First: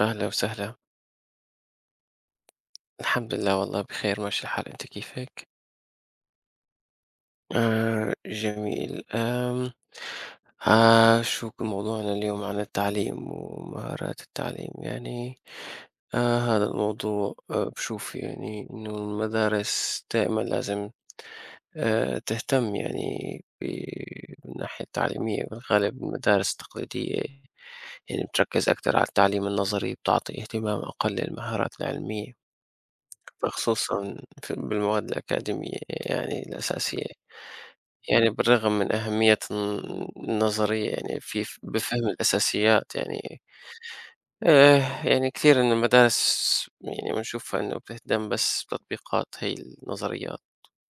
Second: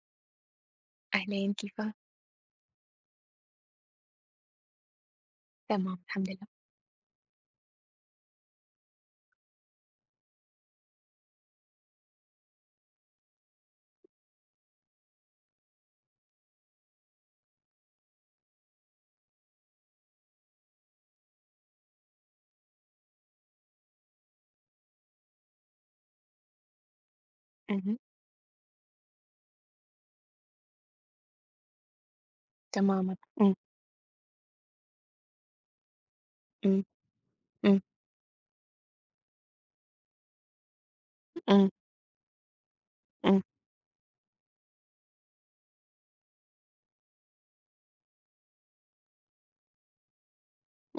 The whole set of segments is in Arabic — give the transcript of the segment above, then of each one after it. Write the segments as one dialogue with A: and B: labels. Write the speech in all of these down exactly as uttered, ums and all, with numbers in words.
A: أهلا وسهلا.
B: أهلين كيفك؟
A: الحمد لله والله بخير ماشي الحال، أنت كيفك؟
B: تمام الحمد لله.
A: آه جميل. آم آه شو موضوعنا اليوم؟ عن التعليم ومهارات التعليم يعني. آه هذا الموضوع، آه بشوف يعني إنه المدارس دائما لازم آه تهتم يعني ب- من الناحية التعليمية. بالغالب المدارس التقليدية
B: اهم.
A: يعني بتركز أكثر على التعليم النظري، بتعطي اهتمام أقل للمهارات العلمية،
B: تمامًا. إمم.
A: فخصوصًا في بالمواد الأكاديمية يعني
B: إمم.
A: الأساسية،
B: إمم.
A: يعني بالرغم من أهمية الن النظرية يعني في ف
B: إمم.
A: بفهم الأساسيات يعني.
B: إمم.
A: آآ، يعني كثير من المدارس يعني بنشوفها إنه بتهتم بس بتطبيقات هي النظريات.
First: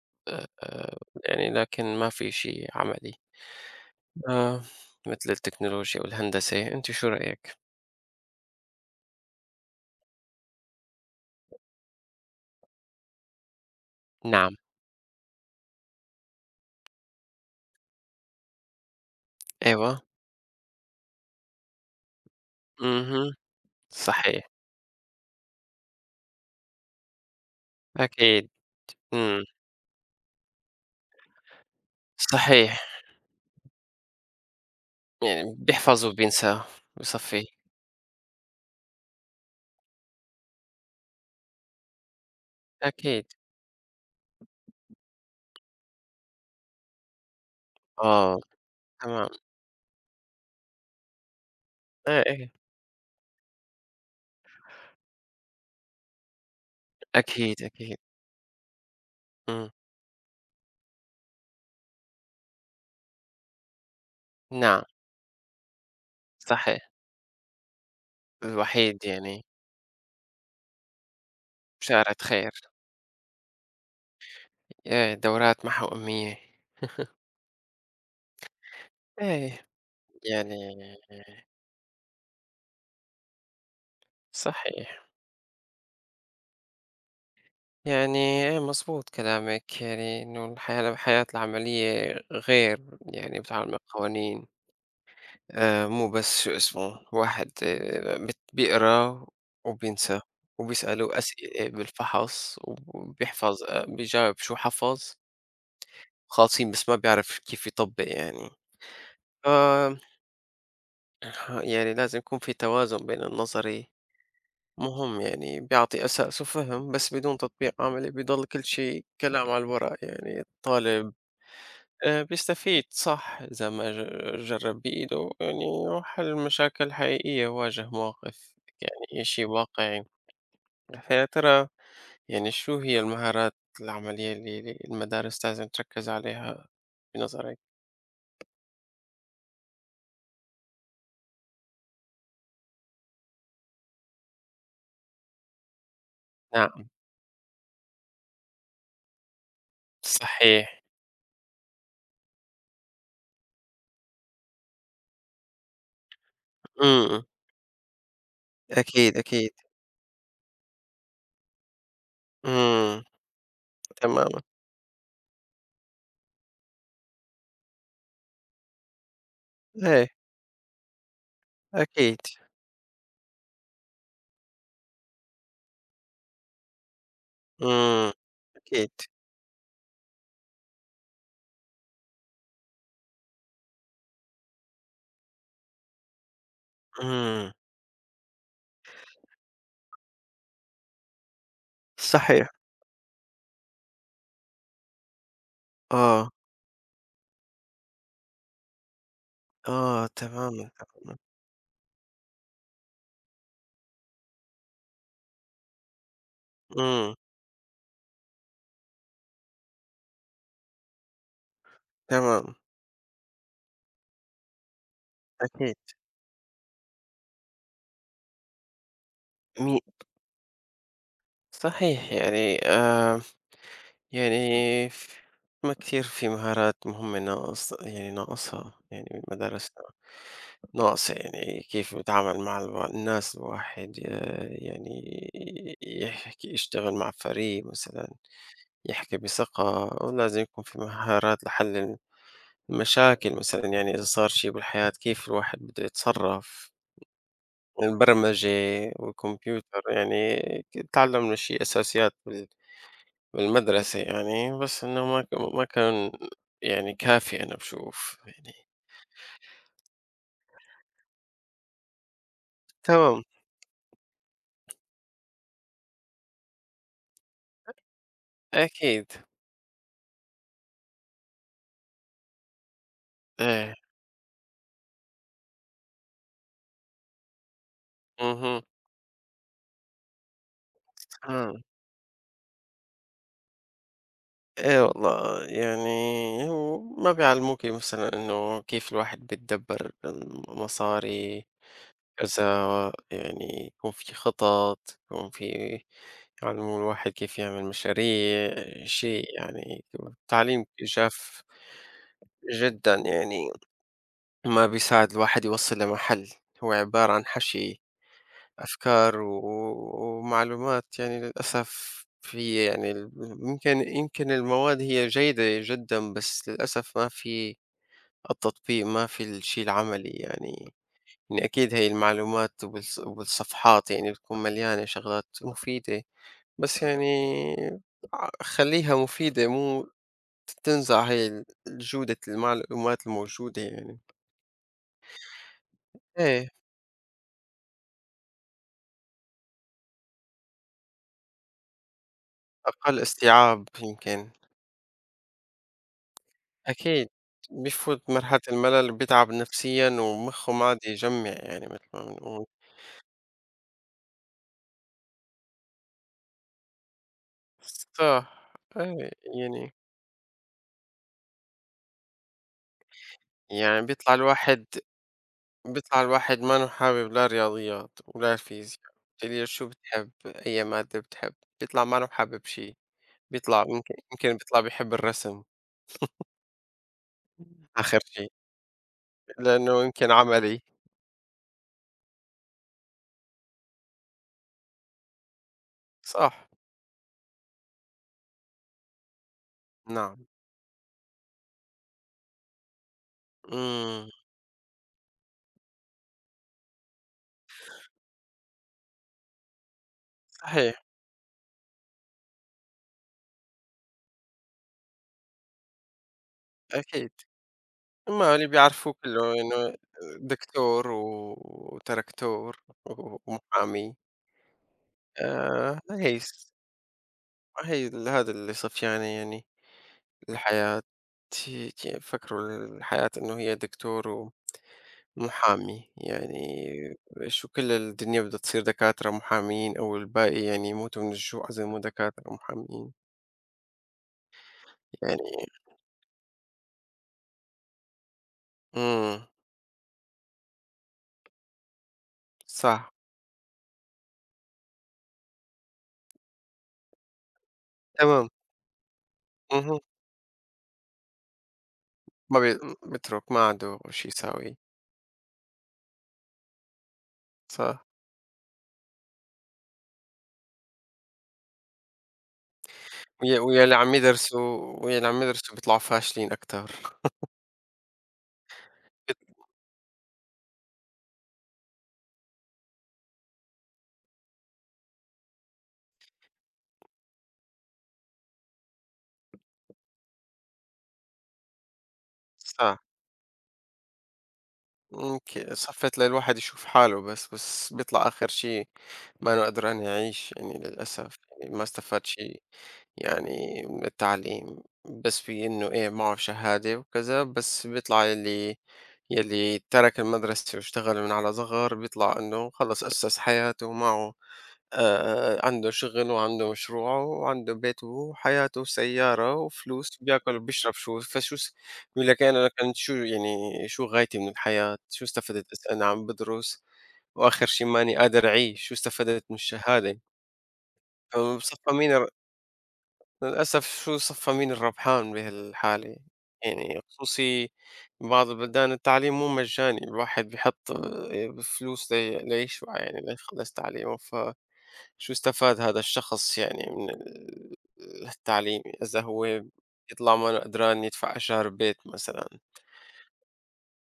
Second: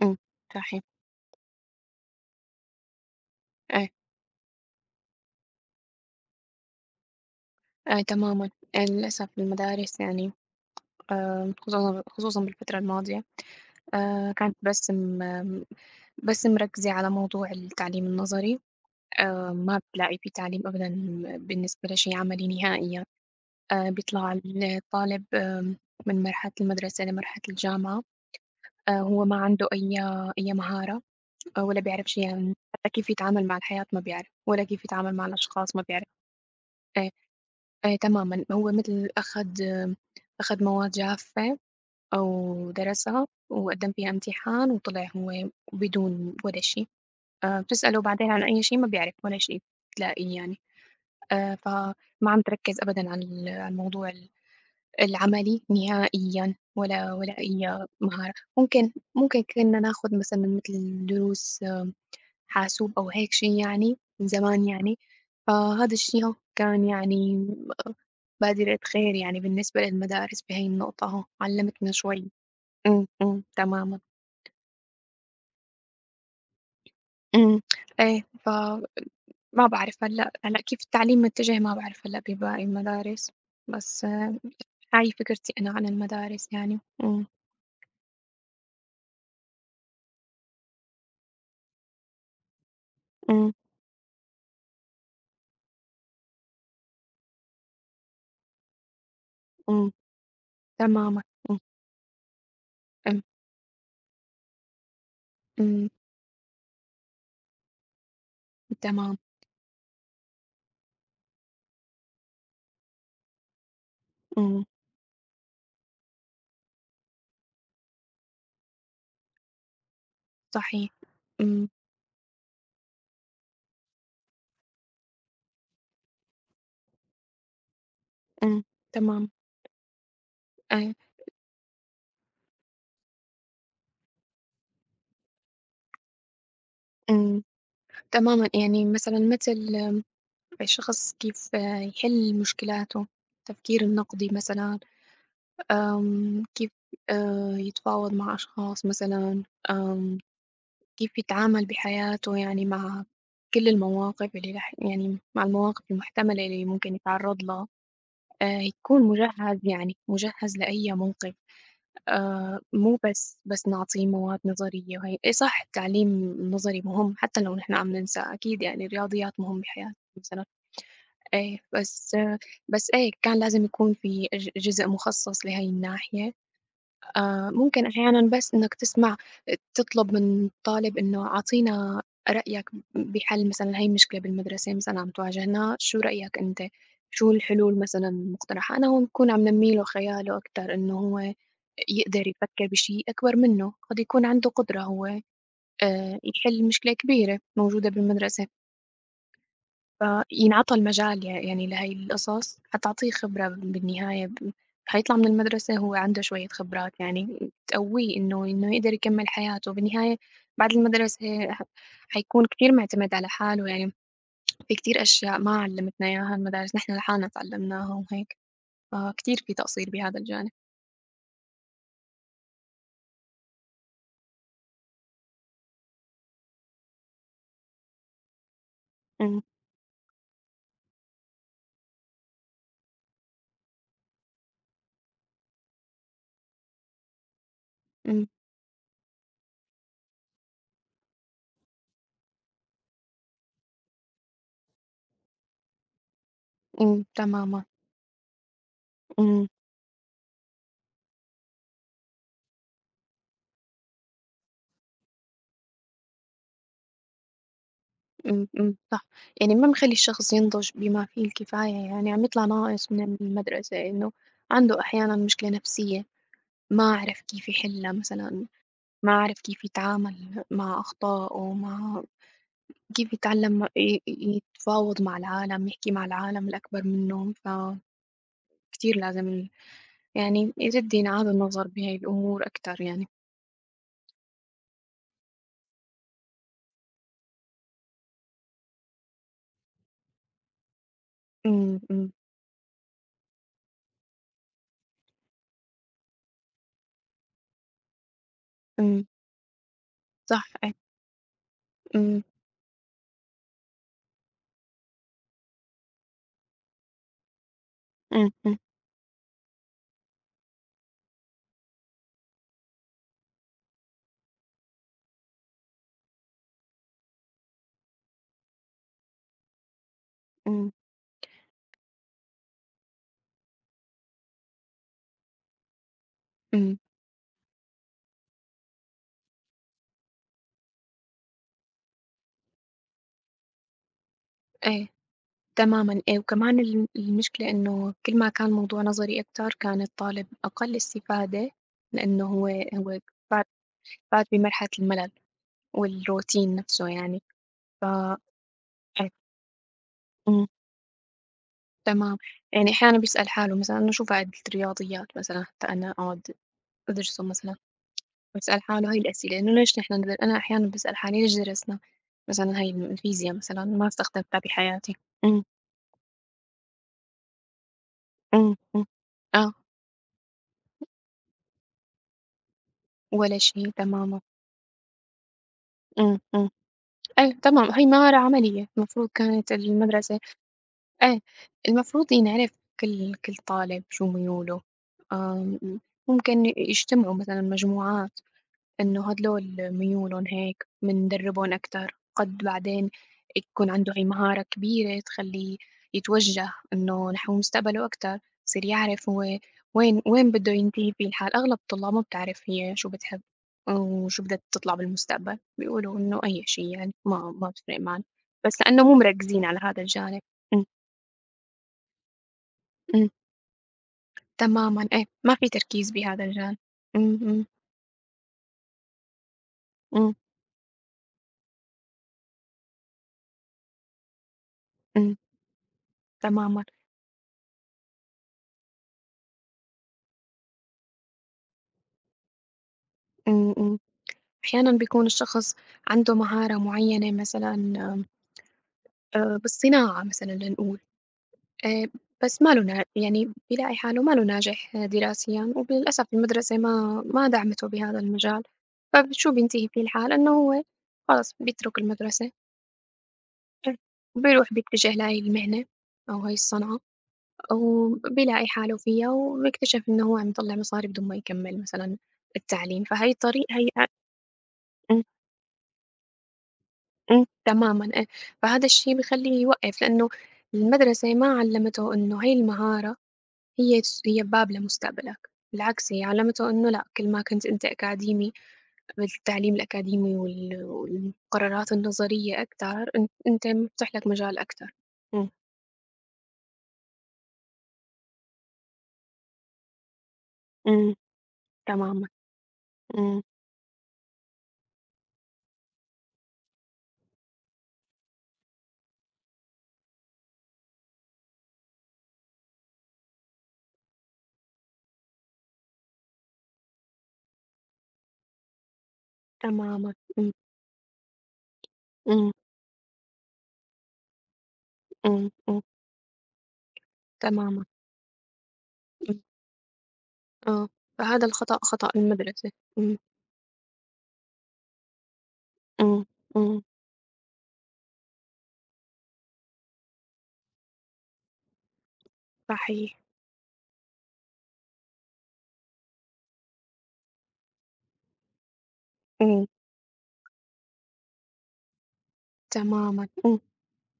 B: إمم. صحيح.
A: آآ، يعني لكن ما في شيء عملي
B: إيه.
A: آه، مثل التكنولوجيا والهندسة. أنتِ شو رأيك؟
B: إيه، تمامًا، للأسف المدارس يعني آآ خصوصًا خصوصًا بالفترة الماضية، آآ
A: نعم.
B: كنت بارسم آمم، بس مركزة على موضوع التعليم النظري، آآ ما
A: أيوه.
B: بالاقي في تعليم أبدًا بالنسبة لشيء عملي نهائيًا.
A: اهم.
B: آآ بيطلع
A: صحيح.
B: الطالب آمم، من مرحلة المدرسة لمرحلة الجامعة،
A: أكيد.
B: آآ هو ما
A: إمم.
B: عنده أي أي مهارة آه، ولا بيعرف شيء عن
A: صحيح،
B: حتى كيف يتعامل مع الحياة ما بيعرف، ولا كيف يتعامل مع
A: يعني
B: الأشخاص ما
A: بيحفظ
B: بيعرف.
A: وبينسى،
B: آآ
A: بصفّي.
B: آآ تمامًا هو مثل أخد أخد مواد جافة أو
A: أكيد.
B: درسها وقدّم فيها امتحان وطلع هو بدون ولا شي. آآ بتسأله بعدين
A: آه،
B: عن أي شي ما بيعرف
A: تمام.
B: ولا شي بتلاقيه يعني، آآ فما
A: إيه،
B: عم
A: إيه.
B: تركّز أبدًا على ال على الموضوع ال العملي نهائيًا ولا ولا
A: أكيد،
B: أي
A: أكيد.
B: مهارة. ممكن ممكن
A: إمم.
B: كنّا ناخُد مثلًا متل دروس آه، حاسوب أو هيك شي يعني من زمان
A: نعم.
B: يعني، فهذا الشي كان
A: صحيح.
B: يعني آه، بادرة
A: الوحيد
B: خير يعني
A: يعني
B: بالنسبة للمدارس بهي النقطة، هو علّمتنا
A: بشارة
B: شوي.
A: خير.
B: إمم. إمم. تمامًا.
A: إيه، دورات محوأمية.
B: إمم. إيه، فما
A: إيه.
B: بعرف هلأ
A: يعني
B: هلأ كيف التعليم متجه، ما بعرف هلأ بباقي المدارس، بس
A: صحيح،
B: هاي فكرتي أنا عن المدارس يعني. إمم.
A: يعني إيه مضبوط كلامِك، يعني إنه الحياة الحياة العملية غير، يعني
B: إمم.
A: بتتعامل مع قوانين. آآ مو بس شو اسمه، واحد آآ بت بيقرا
B: إمم.
A: وبينسى وبيسألوه
B: تمامًا. إمم.
A: أسئلة بالفحص
B: إمم.
A: وبيحفظ، آآ بيجاوب شو حفظ.
B: إمم.
A: خاصين، بس ما بيعرف كيف يطبّق يعني.
B: تمام.
A: ف يعني لازم يكون في توازن بين النظري،
B: إمم.
A: مهم يعني بيعطي أساس وفهم، بس بدون تطبيق عملي بيضل كل شي كلام على الورق. يعني
B: صحيح.
A: الطالب
B: إمم.
A: آآ بيستفيد صح إذا ما ج جرّب بإيده يعني وحل مشاكل حقيقية، واجه مواقف
B: إمم.
A: يعني
B: تمام.
A: شي واقعي.
B: إيه.
A: فيا ترى يعني شو هي المهارات العملية اللي اللي المدارس لازم تركّز عليها
B: إمم.
A: بنظرك؟
B: تمامًا، يعني مثلًا متل الشخص كيف يحل مشكلاته، التفكير النقدي مثلًا، آمم، كيف
A: نعم.
B: آآ، يتفاوض مع أشخاص مثلًا، آمم
A: صحيح.
B: كيف يتعامل بحياته يعني مع كل المواقف اللي رح يعني مع المواقف المحتملة اللي ممكن
A: إمم.
B: يتعرض لها آه يكون
A: أكيد، أكيد.
B: مجهز يعني مجهز لأي موقف، آه مو
A: إمم،
B: بس بس نعطيه
A: تمامًا.
B: مواد نظرية وهي إيه، صح، التعليم النظري مهم حتى لو نحن عم ننسى، أكيد يعني الرياضيات مهم بحياتنا
A: إيه،
B: مثلا، ايه بس
A: أكيد.
B: آه بس ايه كان لازم يكون في ج- جزء مخصص لهي الناحية. آآ ممكن
A: إمم،
B: أحيانًا بس إنّك
A: أكيد.
B: تسمع، تطلب من طالب إنه أعطينا رأيك بحل مثلًا هاي مشكلة بالمدرسة مثلًا عم تواجهنا، شو رأيك أنت؟ شو
A: إمم،
B: الحلول مثلًا المقترحة؟ أنا هون باكون عم نمّي له خياله أكتر، إنه هو يقدر
A: صحيح.
B: يفكّر بشي أكبر منّه، قد يكون عنده قدرة هو آآ
A: آه،
B: يحل مشكلة كبيرة موجودة بالمدرسة.
A: آه، تمامًا،
B: فينعطى
A: تمامًا.
B: المجال يع يعني لهاي القصص، حتعطيه خبرة بالنهاية، ب حيطلع من المدرسة هو عنده شوية خبرات
A: إمم،
B: يعني تقويه إنه إنه يقدر يكمّل حياته، بالنهاية بعد المدرسة ح حيكون
A: تمام،
B: كتير معتمد على حاله، يعني في كتير أشياء ما
A: أكيد.
B: علّمتنا إياها المدارس، نحن لحالنا تعلّمناها وهيك، فكتير في
A: مي
B: تقصير بهذا الجانب.
A: صحيح يعني. آآ، يعني ف ما كثير في مهارات مهمة ناقص يعني ناقصها يعني
B: إمم.
A: بمدارسنا، ناقصة يعني كيف بيتعامل مع الوا الناس. الواحد ي يعني يحكي، يشتغل مع فريق مثلًا،
B: إمم.
A: يحكي بثقة. ولازم يكون في مهارات لحل المشاكل مثلا، يعني إذا صار شيء بالحياة كيف الواحد بده يتصرف.
B: إمم. تمامًا.
A: البرمجة
B: إمم.
A: والكمبيوتر يعني، ك- تعلمنا شيء أساسيات بال- بالمدرسة يعني، بس إنه ما ك- ما كان يعني كافي، أنا بشوف
B: إمم.
A: يعني.
B: إمم. صح، يعني ما مخلّي الشخص ينضج بما فيه الكفاية، يعني عم يطلع ناقص من
A: تمام.
B: المدرسة، إنه عنده أحيانًا مشكلة نفسية ما عرف كيف يحلّها مثلًا،
A: أكيد.
B: ما عرف كيف يتعامل مع أخطائه، مع كيف يتعلّم
A: إيه.
B: ي ي يتفاوض مع العالم، يحكي مع العالم الأكبر منه، فكتير
A: اها.
B: لازم يعني يجد ينعاد
A: آه.
B: النظر بهاي الأمور أكتر يعني.
A: ايه والله يعني، هو ما بيعلموك مثلا انه كيف الواحد بيتدبر المصاري،
B: إمم. إمم.
A: كذا، يعني يكون في خطط، يكون في، يعلموا الواحد كيف يعمل مشاريع،
B: إمم.
A: شيء يعني.
B: صح.
A: التعليم
B: إيه.
A: شاف
B: إمم.
A: جدا يعني، ما بيساعد الواحد يوصل لمحل. هو عبارة عن حشي
B: إمم. إمم.
A: أفكار و- ومعلومات. يعني للأسف في يعني ال- يمكن، يمكن المواد هي جيدة جدا، بس للأسف ما في التطبيق، ما في الشيء العملي
B: إمم.
A: يعني. يعني أكيد هي المعلومات وبالص وبالصفحات يعني بتكون مليانة شغلات مفيدة،
B: إمم.
A: بس يعني ع خلّيها مفيدة، مو ت تنزع هي ال جودة المعلومات الموجودة يعني.
B: إيه. تمامًا، آه،
A: إيه،
B: وكمان ال المشكلة إنه كل ما كان الموضوع نظري أكتر، كان الطالب أقل استفادة، لإنه هو
A: أقل
B: هو فات
A: استيعاب
B: فات
A: يمكن.
B: بمرحلة الملل والروتين نفسه
A: أكيد،
B: يعني. ف
A: بيفوت
B: أ
A: مرحلة الملل، بيتعب نفسيًا
B: إمم.
A: ومخه ما عاد يجمّع يعني متل ما
B: تمام.
A: بنقول.
B: يعني أحيانًا بيسأل حاله مثلًا، أنا شو فائدة الرياضيات مثلًا حتى أنا أقعد أدرسه مثلًا،
A: صح،
B: بيسأل حاله هاي
A: إيه.
B: الأسئلة إنه
A: يعني
B: ليش نحن ندر أنا أحيانًا باسأل حالي ليش درسنا مثلًا هاي الفيزيا مثلًا،
A: يعني
B: ما
A: بيطلع
B: استخدمتها
A: الواحد،
B: بحياتي. إمم.
A: بيطلع الواحد ما انه حابب لا رياضيات ولا
B: إمم.
A: فيزياء.
B: إمم.
A: بتقلي
B: آه.
A: شو بتحب، أي مادة بتحب، بيطلع ما انه حابب شي.
B: ولا
A: بيطلع،
B: شي،
A: يمكن
B: تمامًا.
A: يمكن بيطلع بيحب الرسم.
B: إمم. إمم. أيوه طبعًا، هي
A: آخر
B: مهارة
A: شي،
B: عملية المفروض كانت
A: لأنه يمكن
B: المدرسة.
A: عملي.
B: إيه، المفروض ينعرف كل كل طالب شو ميوله، آمم،
A: صح.
B: ممكن يجتمعوا مثلًا مجموعات، إنه هدول ميولهم
A: نعم.
B: هيك، بندربهم أكتر، قد بعدين يكون عنده هاي
A: إمم.
B: مهارة كبيرة تخلّيه يتوجّه، إنه نحو مستقبله أكتر، يصير يعرف هو وين وين بده
A: صحيح.
B: ينتهي فيه الحال، أغلب الطلاب ما بتعرف هي شو بتحب وشو بدها تطلع بالمستقبل، بيقولوا إنه أي شي يعني
A: أكيد.
B: ما ما بتفرق معنا،
A: أما اللي
B: بس لإنه
A: بيعرفوه
B: مو
A: كله
B: مركّزين على
A: إنه
B: هذا الجانب. إمم.
A: دكتور و وتركتور
B: إمم.
A: و ومحامي.
B: تمامًا، إيه، ما في
A: آآ
B: تركيز
A: هي
B: بهذا
A: الس
B: الجانب. إمم. إمم.
A: هي ال هذا اللي صف يعني، يعني
B: إمم.
A: الحياة، ت ت يفكروا الحياة إنه هي دكتور و
B: إمم.
A: محامي. يعني
B: تمامًا.
A: شو، كل الدنيا بدها تصير دكاترة محامين؟ أو الباقي يعني يموتوا من الجوع إذا مو دكاترة محامين؟
B: إمم. إمم. أحيانًا بيكون
A: يعني
B: الشخص عنده مهارة معيّنة مثلًا،
A: إمم.
B: آآ بالصناعة مثلًا لنقول، آآ بس ما له نا
A: صح.
B: يعني بيلاقي حاله ما له ناجح دراسيًا، وللأسف المدرسة ما ما دعمته بهذا
A: تمام.
B: المجال، فشو بينتهي
A: اهم.
B: فيه الحال؟ إنه هو خلص بيترك المدرسة،
A: ما بي بيترك ما عنده شي
B: وبيروح
A: يساوي.
B: بيتجه لهاي المهنة أو هاي الصنعة،
A: صح.
B: وبيلاقي حاله فيها، وبيكتشف إنه هو عم يطلّع مصاري بدون ما يكمّل مثلًا التعليم، فهاي
A: ويا
B: الطريق
A: ويا
B: هي.
A: اللي عم يدرسوا ويا اللي عم يدرسوا بيطلعوا فاشلين أكتر.
B: إمم. تمامًا، آه، فهذا الشي بيخلّيه يوقّف، لإنه المدرسة ما علّمته إنه هاي المهارة هي تس هي باب لمستقبلك، بالعكس هي علّمته إنه لأ، كل ما كنت أنت أكاديمي بالتعليم الأكاديمي وال والقرارات النظرية
A: صح.
B: أكتر أن أنت مفتوح لك مجال أكتر. إمم.
A: أوكي، صفِّت للواحد يشوف حاله، بس بس بيطلع آخر شي مانو قدران يعيش يعني
B: إمم.
A: للأسف، يعني ما استفاد
B: تمامًا.
A: شي
B: إمم.
A: يعني من التعليم، بس في إنه إيه معه شهادة وكذا، بس بيطلع، يلّي يلّي ترك المدرسة واشتغل من على صغر بيطلع إنه خلص أسّس حياته، ومعه آآ عنده شغل وعنده مشروعه وعنده بيته وحياته وسيارة
B: تمامًا.
A: وفلوس،
B: إمم.
A: بياكل وبيشرب. شو، فشو س يقول لك
B: إمم.
A: أنا كنت شو يعني، شو غايتي من الحياة؟ شو
B: إمم.
A: استفدت،
B: إمم.
A: بس أنا عم بدرس وآخر
B: تمامًا.
A: شي ماني قادر أعيش، شو
B: إمم.
A: استفدت من الشهادة؟
B: آه، فهذا الخطأ
A: فبصفى
B: خطأ
A: مين الر
B: المدرسة. إمم.
A: للأسف، شو صفى مين الربحان بهالحالة؟
B: إمم. إمم.
A: يعني خصوصي بعض البلدان التعليم مو مجاني، الواحد بيحط آآ فلوس لي ليشبع
B: صحيح.
A: يعني ليخلّص تعليمه، فشو استفاد هذا الشخص يعني من ال التعليم إذا هو
B: إمم.
A: يطلع مانو قدران يدفع إيجار بيت مثلًا؟
B: تمامًا. إمم.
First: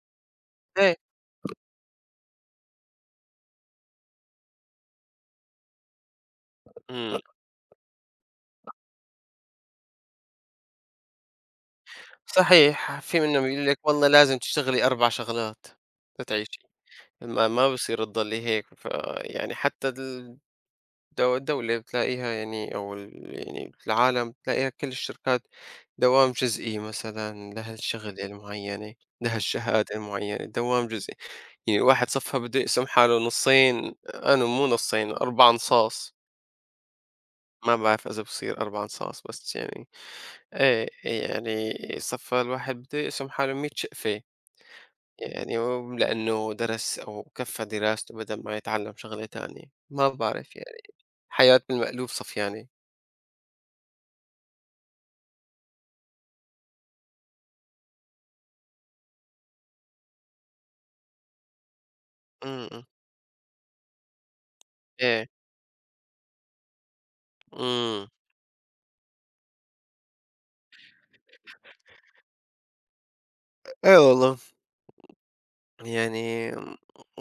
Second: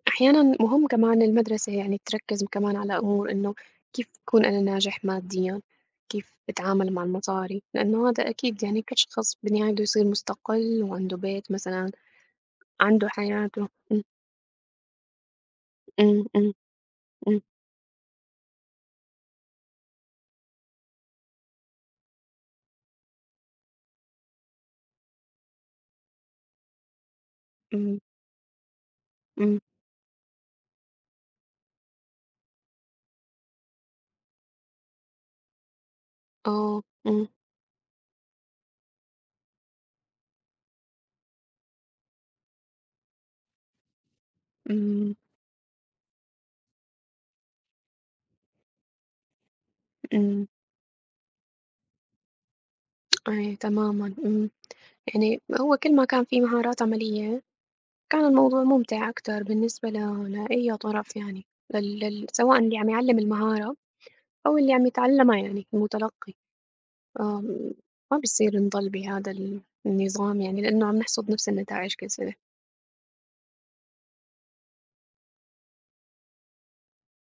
B: أحيانًا مهم
A: إيه،
B: كمان المدرسة يعني تركّز كمان على أمور إنه كيف أكون أنا ناجح ماديًا، كيف أتعامل مع
A: إمم.
B: المصاري، لإنه هذا أكيد يعني كل شخص بالنهاية بده يصير مستقل وعنده بيت مثلًا،
A: صحيح،
B: عنده
A: في منهم يقول
B: حياته.
A: لِك والله لازم تشتغلي أربع شغلات
B: إمم. إمم. إمم.
A: لتعيشي.
B: إمم.
A: ما ما بصير تضلّي هيك، فيعني حتى ال دو الدولة بتلاقيها يعني، أو ال يعني العالم بتلاقيها كل الشركات دوام جزئي مثلًا
B: إمم.
A: لهالشغلة المعيّنة،
B: إمم.
A: لهالشهادة المعيّنة، دوام جزئي. يعني الواحد صفّى بده يقسم حاله نصين، أنا مو نصين أربع نصاص،
B: آه. إمم.
A: ما بعرف إذا بصير أربع نصاص، بس يعني إيه، يعني صفّى الواحد بده يقسم حاله مية شقفة.
B: إمم.
A: يعني، و لإنه درس أو كفّى دراسته بدل ما يتعلّم شغلة تانية، ما
B: إمم.
A: بعرف يعني، حياة بالمقلوب صفياني.
B: أي، تمامًا، إمم، يعني هو كل ما كان في مهارات عملية كان الموضوع ممتع أكتر بالنسبة ل لأي طرف يعني، لل لل سواء
A: إمم،
B: اللي
A: إمم.
B: عم يعلّم المهارة أو اللي عم
A: إيه،
B: يتعلّمها يعني المتلقّي، آمم.
A: إمم.
B: ما بيصير نضل بهذا ال النظام، يعني لإنه عم نحصد نفس النتايج كثيرة.
A: إيه والله، يعني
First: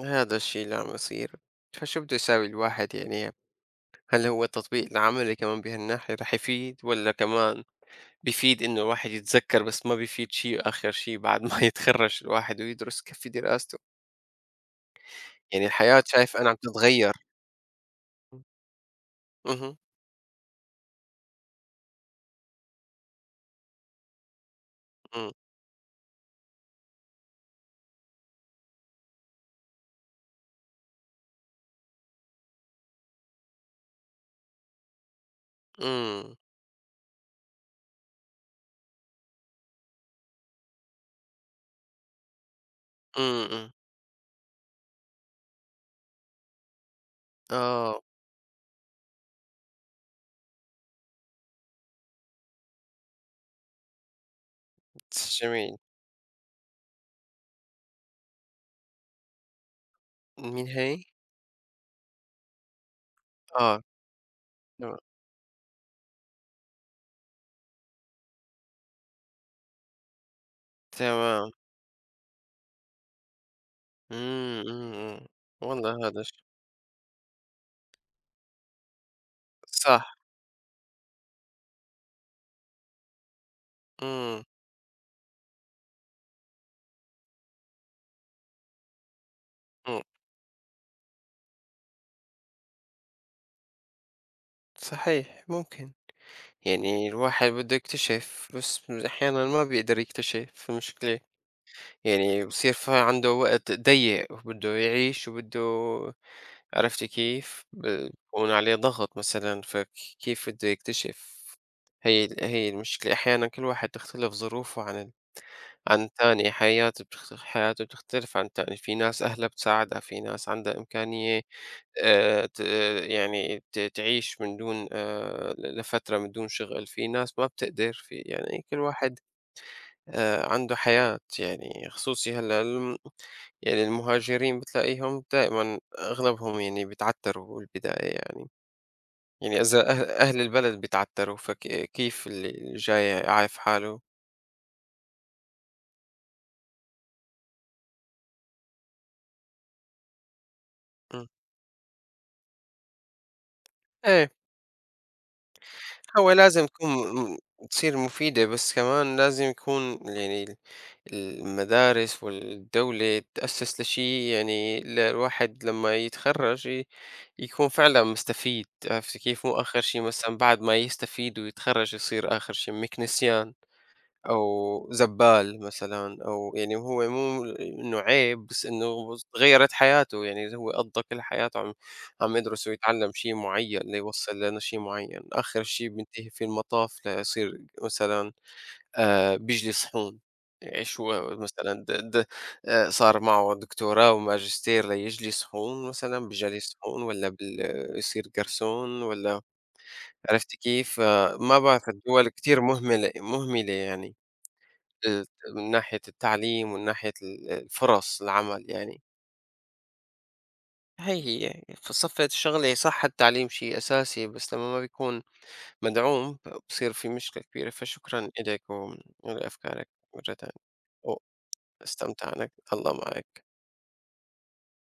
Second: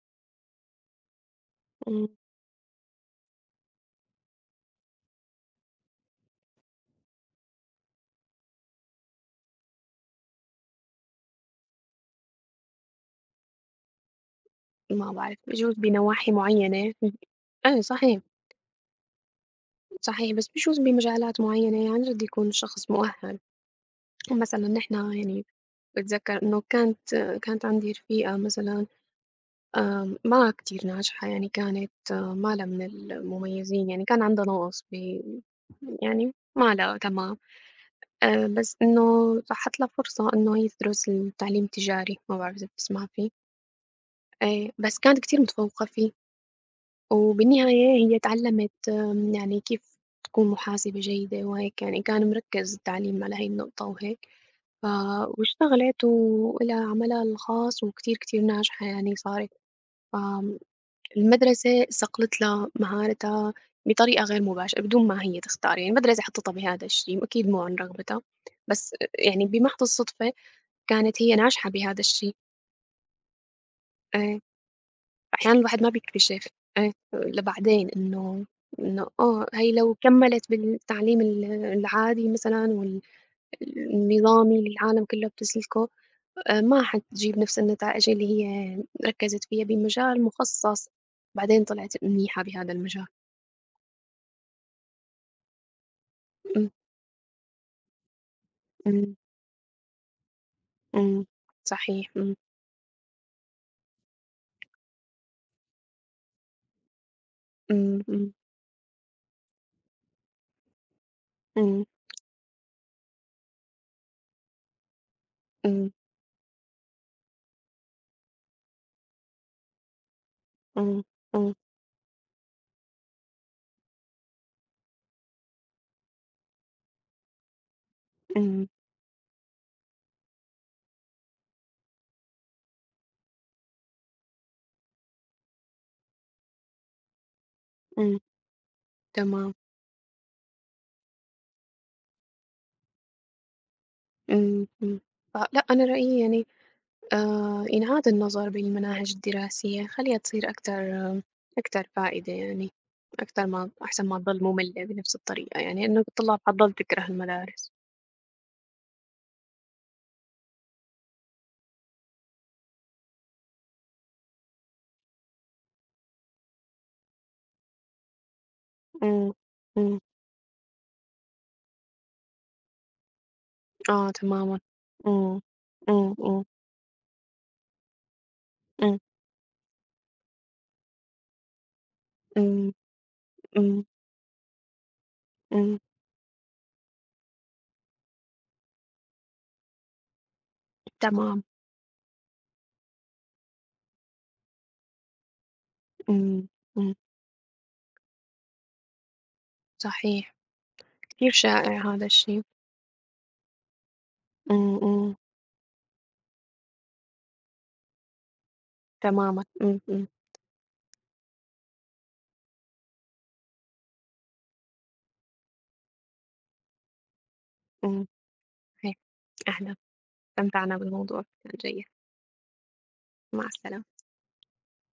A: هذا الشي اللي عم يصير. فشو
B: إمم،
A: بده يساوي الواحد يعني؟ هل هو التطبيق العملي كمان بهالناحية رح يفيد، والّا كمان بيفيد إنه الواحد يتذكّر بس ما بيفيد شي؟ آخر شي بعد ما يتخرّج الواحد ويدرس كفّي دراسته،
B: ما بعرف
A: يعني
B: بجوز
A: الحياة
B: بنواحي
A: شايف أنا عم
B: معيّنة،
A: تتغيّر.
B: إيه صحيح،
A: اهم.
B: صحيح بس بجوز بمجالات معيّنة عن جد يكون الشخص مؤهّل، مثلًا نحن
A: إمم،
B: يعني باتذكّر إنه كانت كانت عندي رفيقة مثلًا، آمم، ما كتير ناجحة يعني، كانت آه، ما لها من المميّزين يعني، كان عندها نَقَص ب يعني
A: إمم،
B: ما لها كما آآ بس إنه اتاحت لها فرصة، إنه هي تدرس التعليم التجاري، ما بعرف إذا بتسمع فيه.
A: إمم، إمم.
B: آآ بس كانت كتير متفوقة فيه، وبالنهاية
A: آه.
B: هي اتعلمت آمم يعني كيف تكون محاسبة جيدة وهيك، يعني كان مركّز التعليم على هاي النقطة وهيك، ف
A: جميل.
B: واشتغلت ولها عملها الخاص، وكتير، كتير ناجحة يعني صارت.
A: من هي؟
B: فالمدرسة صقلت لها مهارتها
A: آه.
B: بطريقة غير مباشرة
A: تما
B: بدون ما هي تختار، يعني المدرسة حطتها بهذا الشي، وأكيد مو عن رغبتها، بس آه، يعني بمحض الصدفة كانت هي
A: تمام.
B: ناجحة بهذا الشي. إيه،
A: إمم، إمم، إمم.
B: فأحيانًا الواحد ما
A: والله هذا الشيء
B: بيكتشف، إيه، لبعدين إنه إنه آه هي لو
A: صح.
B: كمّلت بالتعليم ال العادي مثلًا وال
A: إمم،
B: النظامي اللي العالم كلّها بتسلكه، آآ ما حتجيب نفس النتائج اللي هي ركّزت فيها
A: إمم.
B: بمجال مخصص، بعدين طلعت منيحة بهذا المجال.
A: صحيح، ممكن.
B: إمم.
A: يعني الواحد بده يكتشف، بس
B: إمم.
A: أحيانًا ما بيقدر يكتشف، المشكلة.
B: إمم. صحيح. إمم.
A: يعني بصير في عنده وقت ضيّق، وبده يعيش، وبده، عرفتِ كيف؟
B: إمم.
A: بيكون عليه ضغط مثلًا، فكيف بده يكتشف؟
B: إمم.
A: هي ال هي المشكلة. أحيانًا كل واحد تختلف ظروفه عن
B: إمم. إمم.
A: عن تاني. حياته بتخ... حياته بتختلف عن تاني. في ناس أهلها بتساعدها، في ناس عندها
B: إمم.
A: إمكانية،
B: إمم.
A: آه، ت... يعني ت... تعيش من دون آه، ل- لفترة من دون شغل. في ناس ما بتقدر. في يعني
B: إمم.
A: كل واحد آه، عنده حياة يعني خصوصي. هلا الم... يعني المهاجرين بتلاقيهم دائما أغلبهم يعني بيتعتروا بالبداية
B: إمم.
A: يعني،
B: تمام.
A: يعني إذا أهل, أهل البلد بيتعتروا، فكيف اللي اللي جاي عايف حاله.
B: إمم. إمم. فلأ أنا رأيي يعني، آه، إنعاد النظر بالمناهج الدراسية، خليها تصير أكتر
A: م.
B: أكتر فائدة يعني أكتر، ما أحسن ما
A: إيه.
B: تضل مملة بنفس الطريقة، يعني إنه
A: هو
B: الطلاب
A: لازم
B: حتضل
A: تكون،
B: تكره
A: م- م-
B: المدارس.
A: تصير مفيدة، بس كمان لازم يكون يعني ال- المدارس والدولة تأسس لشيء يعني الواحد لما يتخرج ي- يكون فعلا مستفيد. عرفت
B: أمم.
A: كيف؟ مو آخر
B: أمم.
A: شيء مثلا بعد ما يستفيد ويتخرج يصير آخر شيء مكنسيان
B: آه، تماما.
A: أو
B: أمم.
A: زبّال
B: أمم.
A: مثلًا.
B: أمم.
A: أو يعني هو مو إنه عيب، بس
B: أمم.
A: إنه غيّرت حياته، يعني هو قضّى كل حياته عم عم يدرس
B: أمم.
A: ويتعلّم شي معيّن
B: أمم.
A: ليوصّل لشي معيّن، آخر
B: أمم.
A: شي بينتهي فيه المطاف ليصير مثلًا آآ بيجلي صحون. يعني شو،
B: تمام.
A: مثلًا د د آآ صار معه دكتوراه وماجستير ليجلي صحون؟ مثلًا
B: أمم.
A: بجلي
B: أمم.
A: صحون، والّا بال يصير جرسون، والّا
B: صحيح.
A: عرفتِ كيف؟
B: كثير
A: فما بعرف،
B: شائع هذا
A: الدول
B: الشيء.
A: كتير مهملة مهملة يعني
B: أمم. أمم.
A: آآ من ناحية التعليم ومن ناحية ال الفرص العمل يعني.
B: تماما. أمم. أمم.
A: هي هي في صفة الشغلة، هي صح التعليم شيء أساسي، بس لمّا ما بيكون مدعوم بصير في مشكلة كبيرة.
B: أمم.
A: فشكرًا إلك
B: هيك. أهلا،
A: ولأفكارك مرة تانية،
B: استمتعنا بالموضوع كان جيد.
A: واستمتعنا، الله معك.
B: مع السلامة.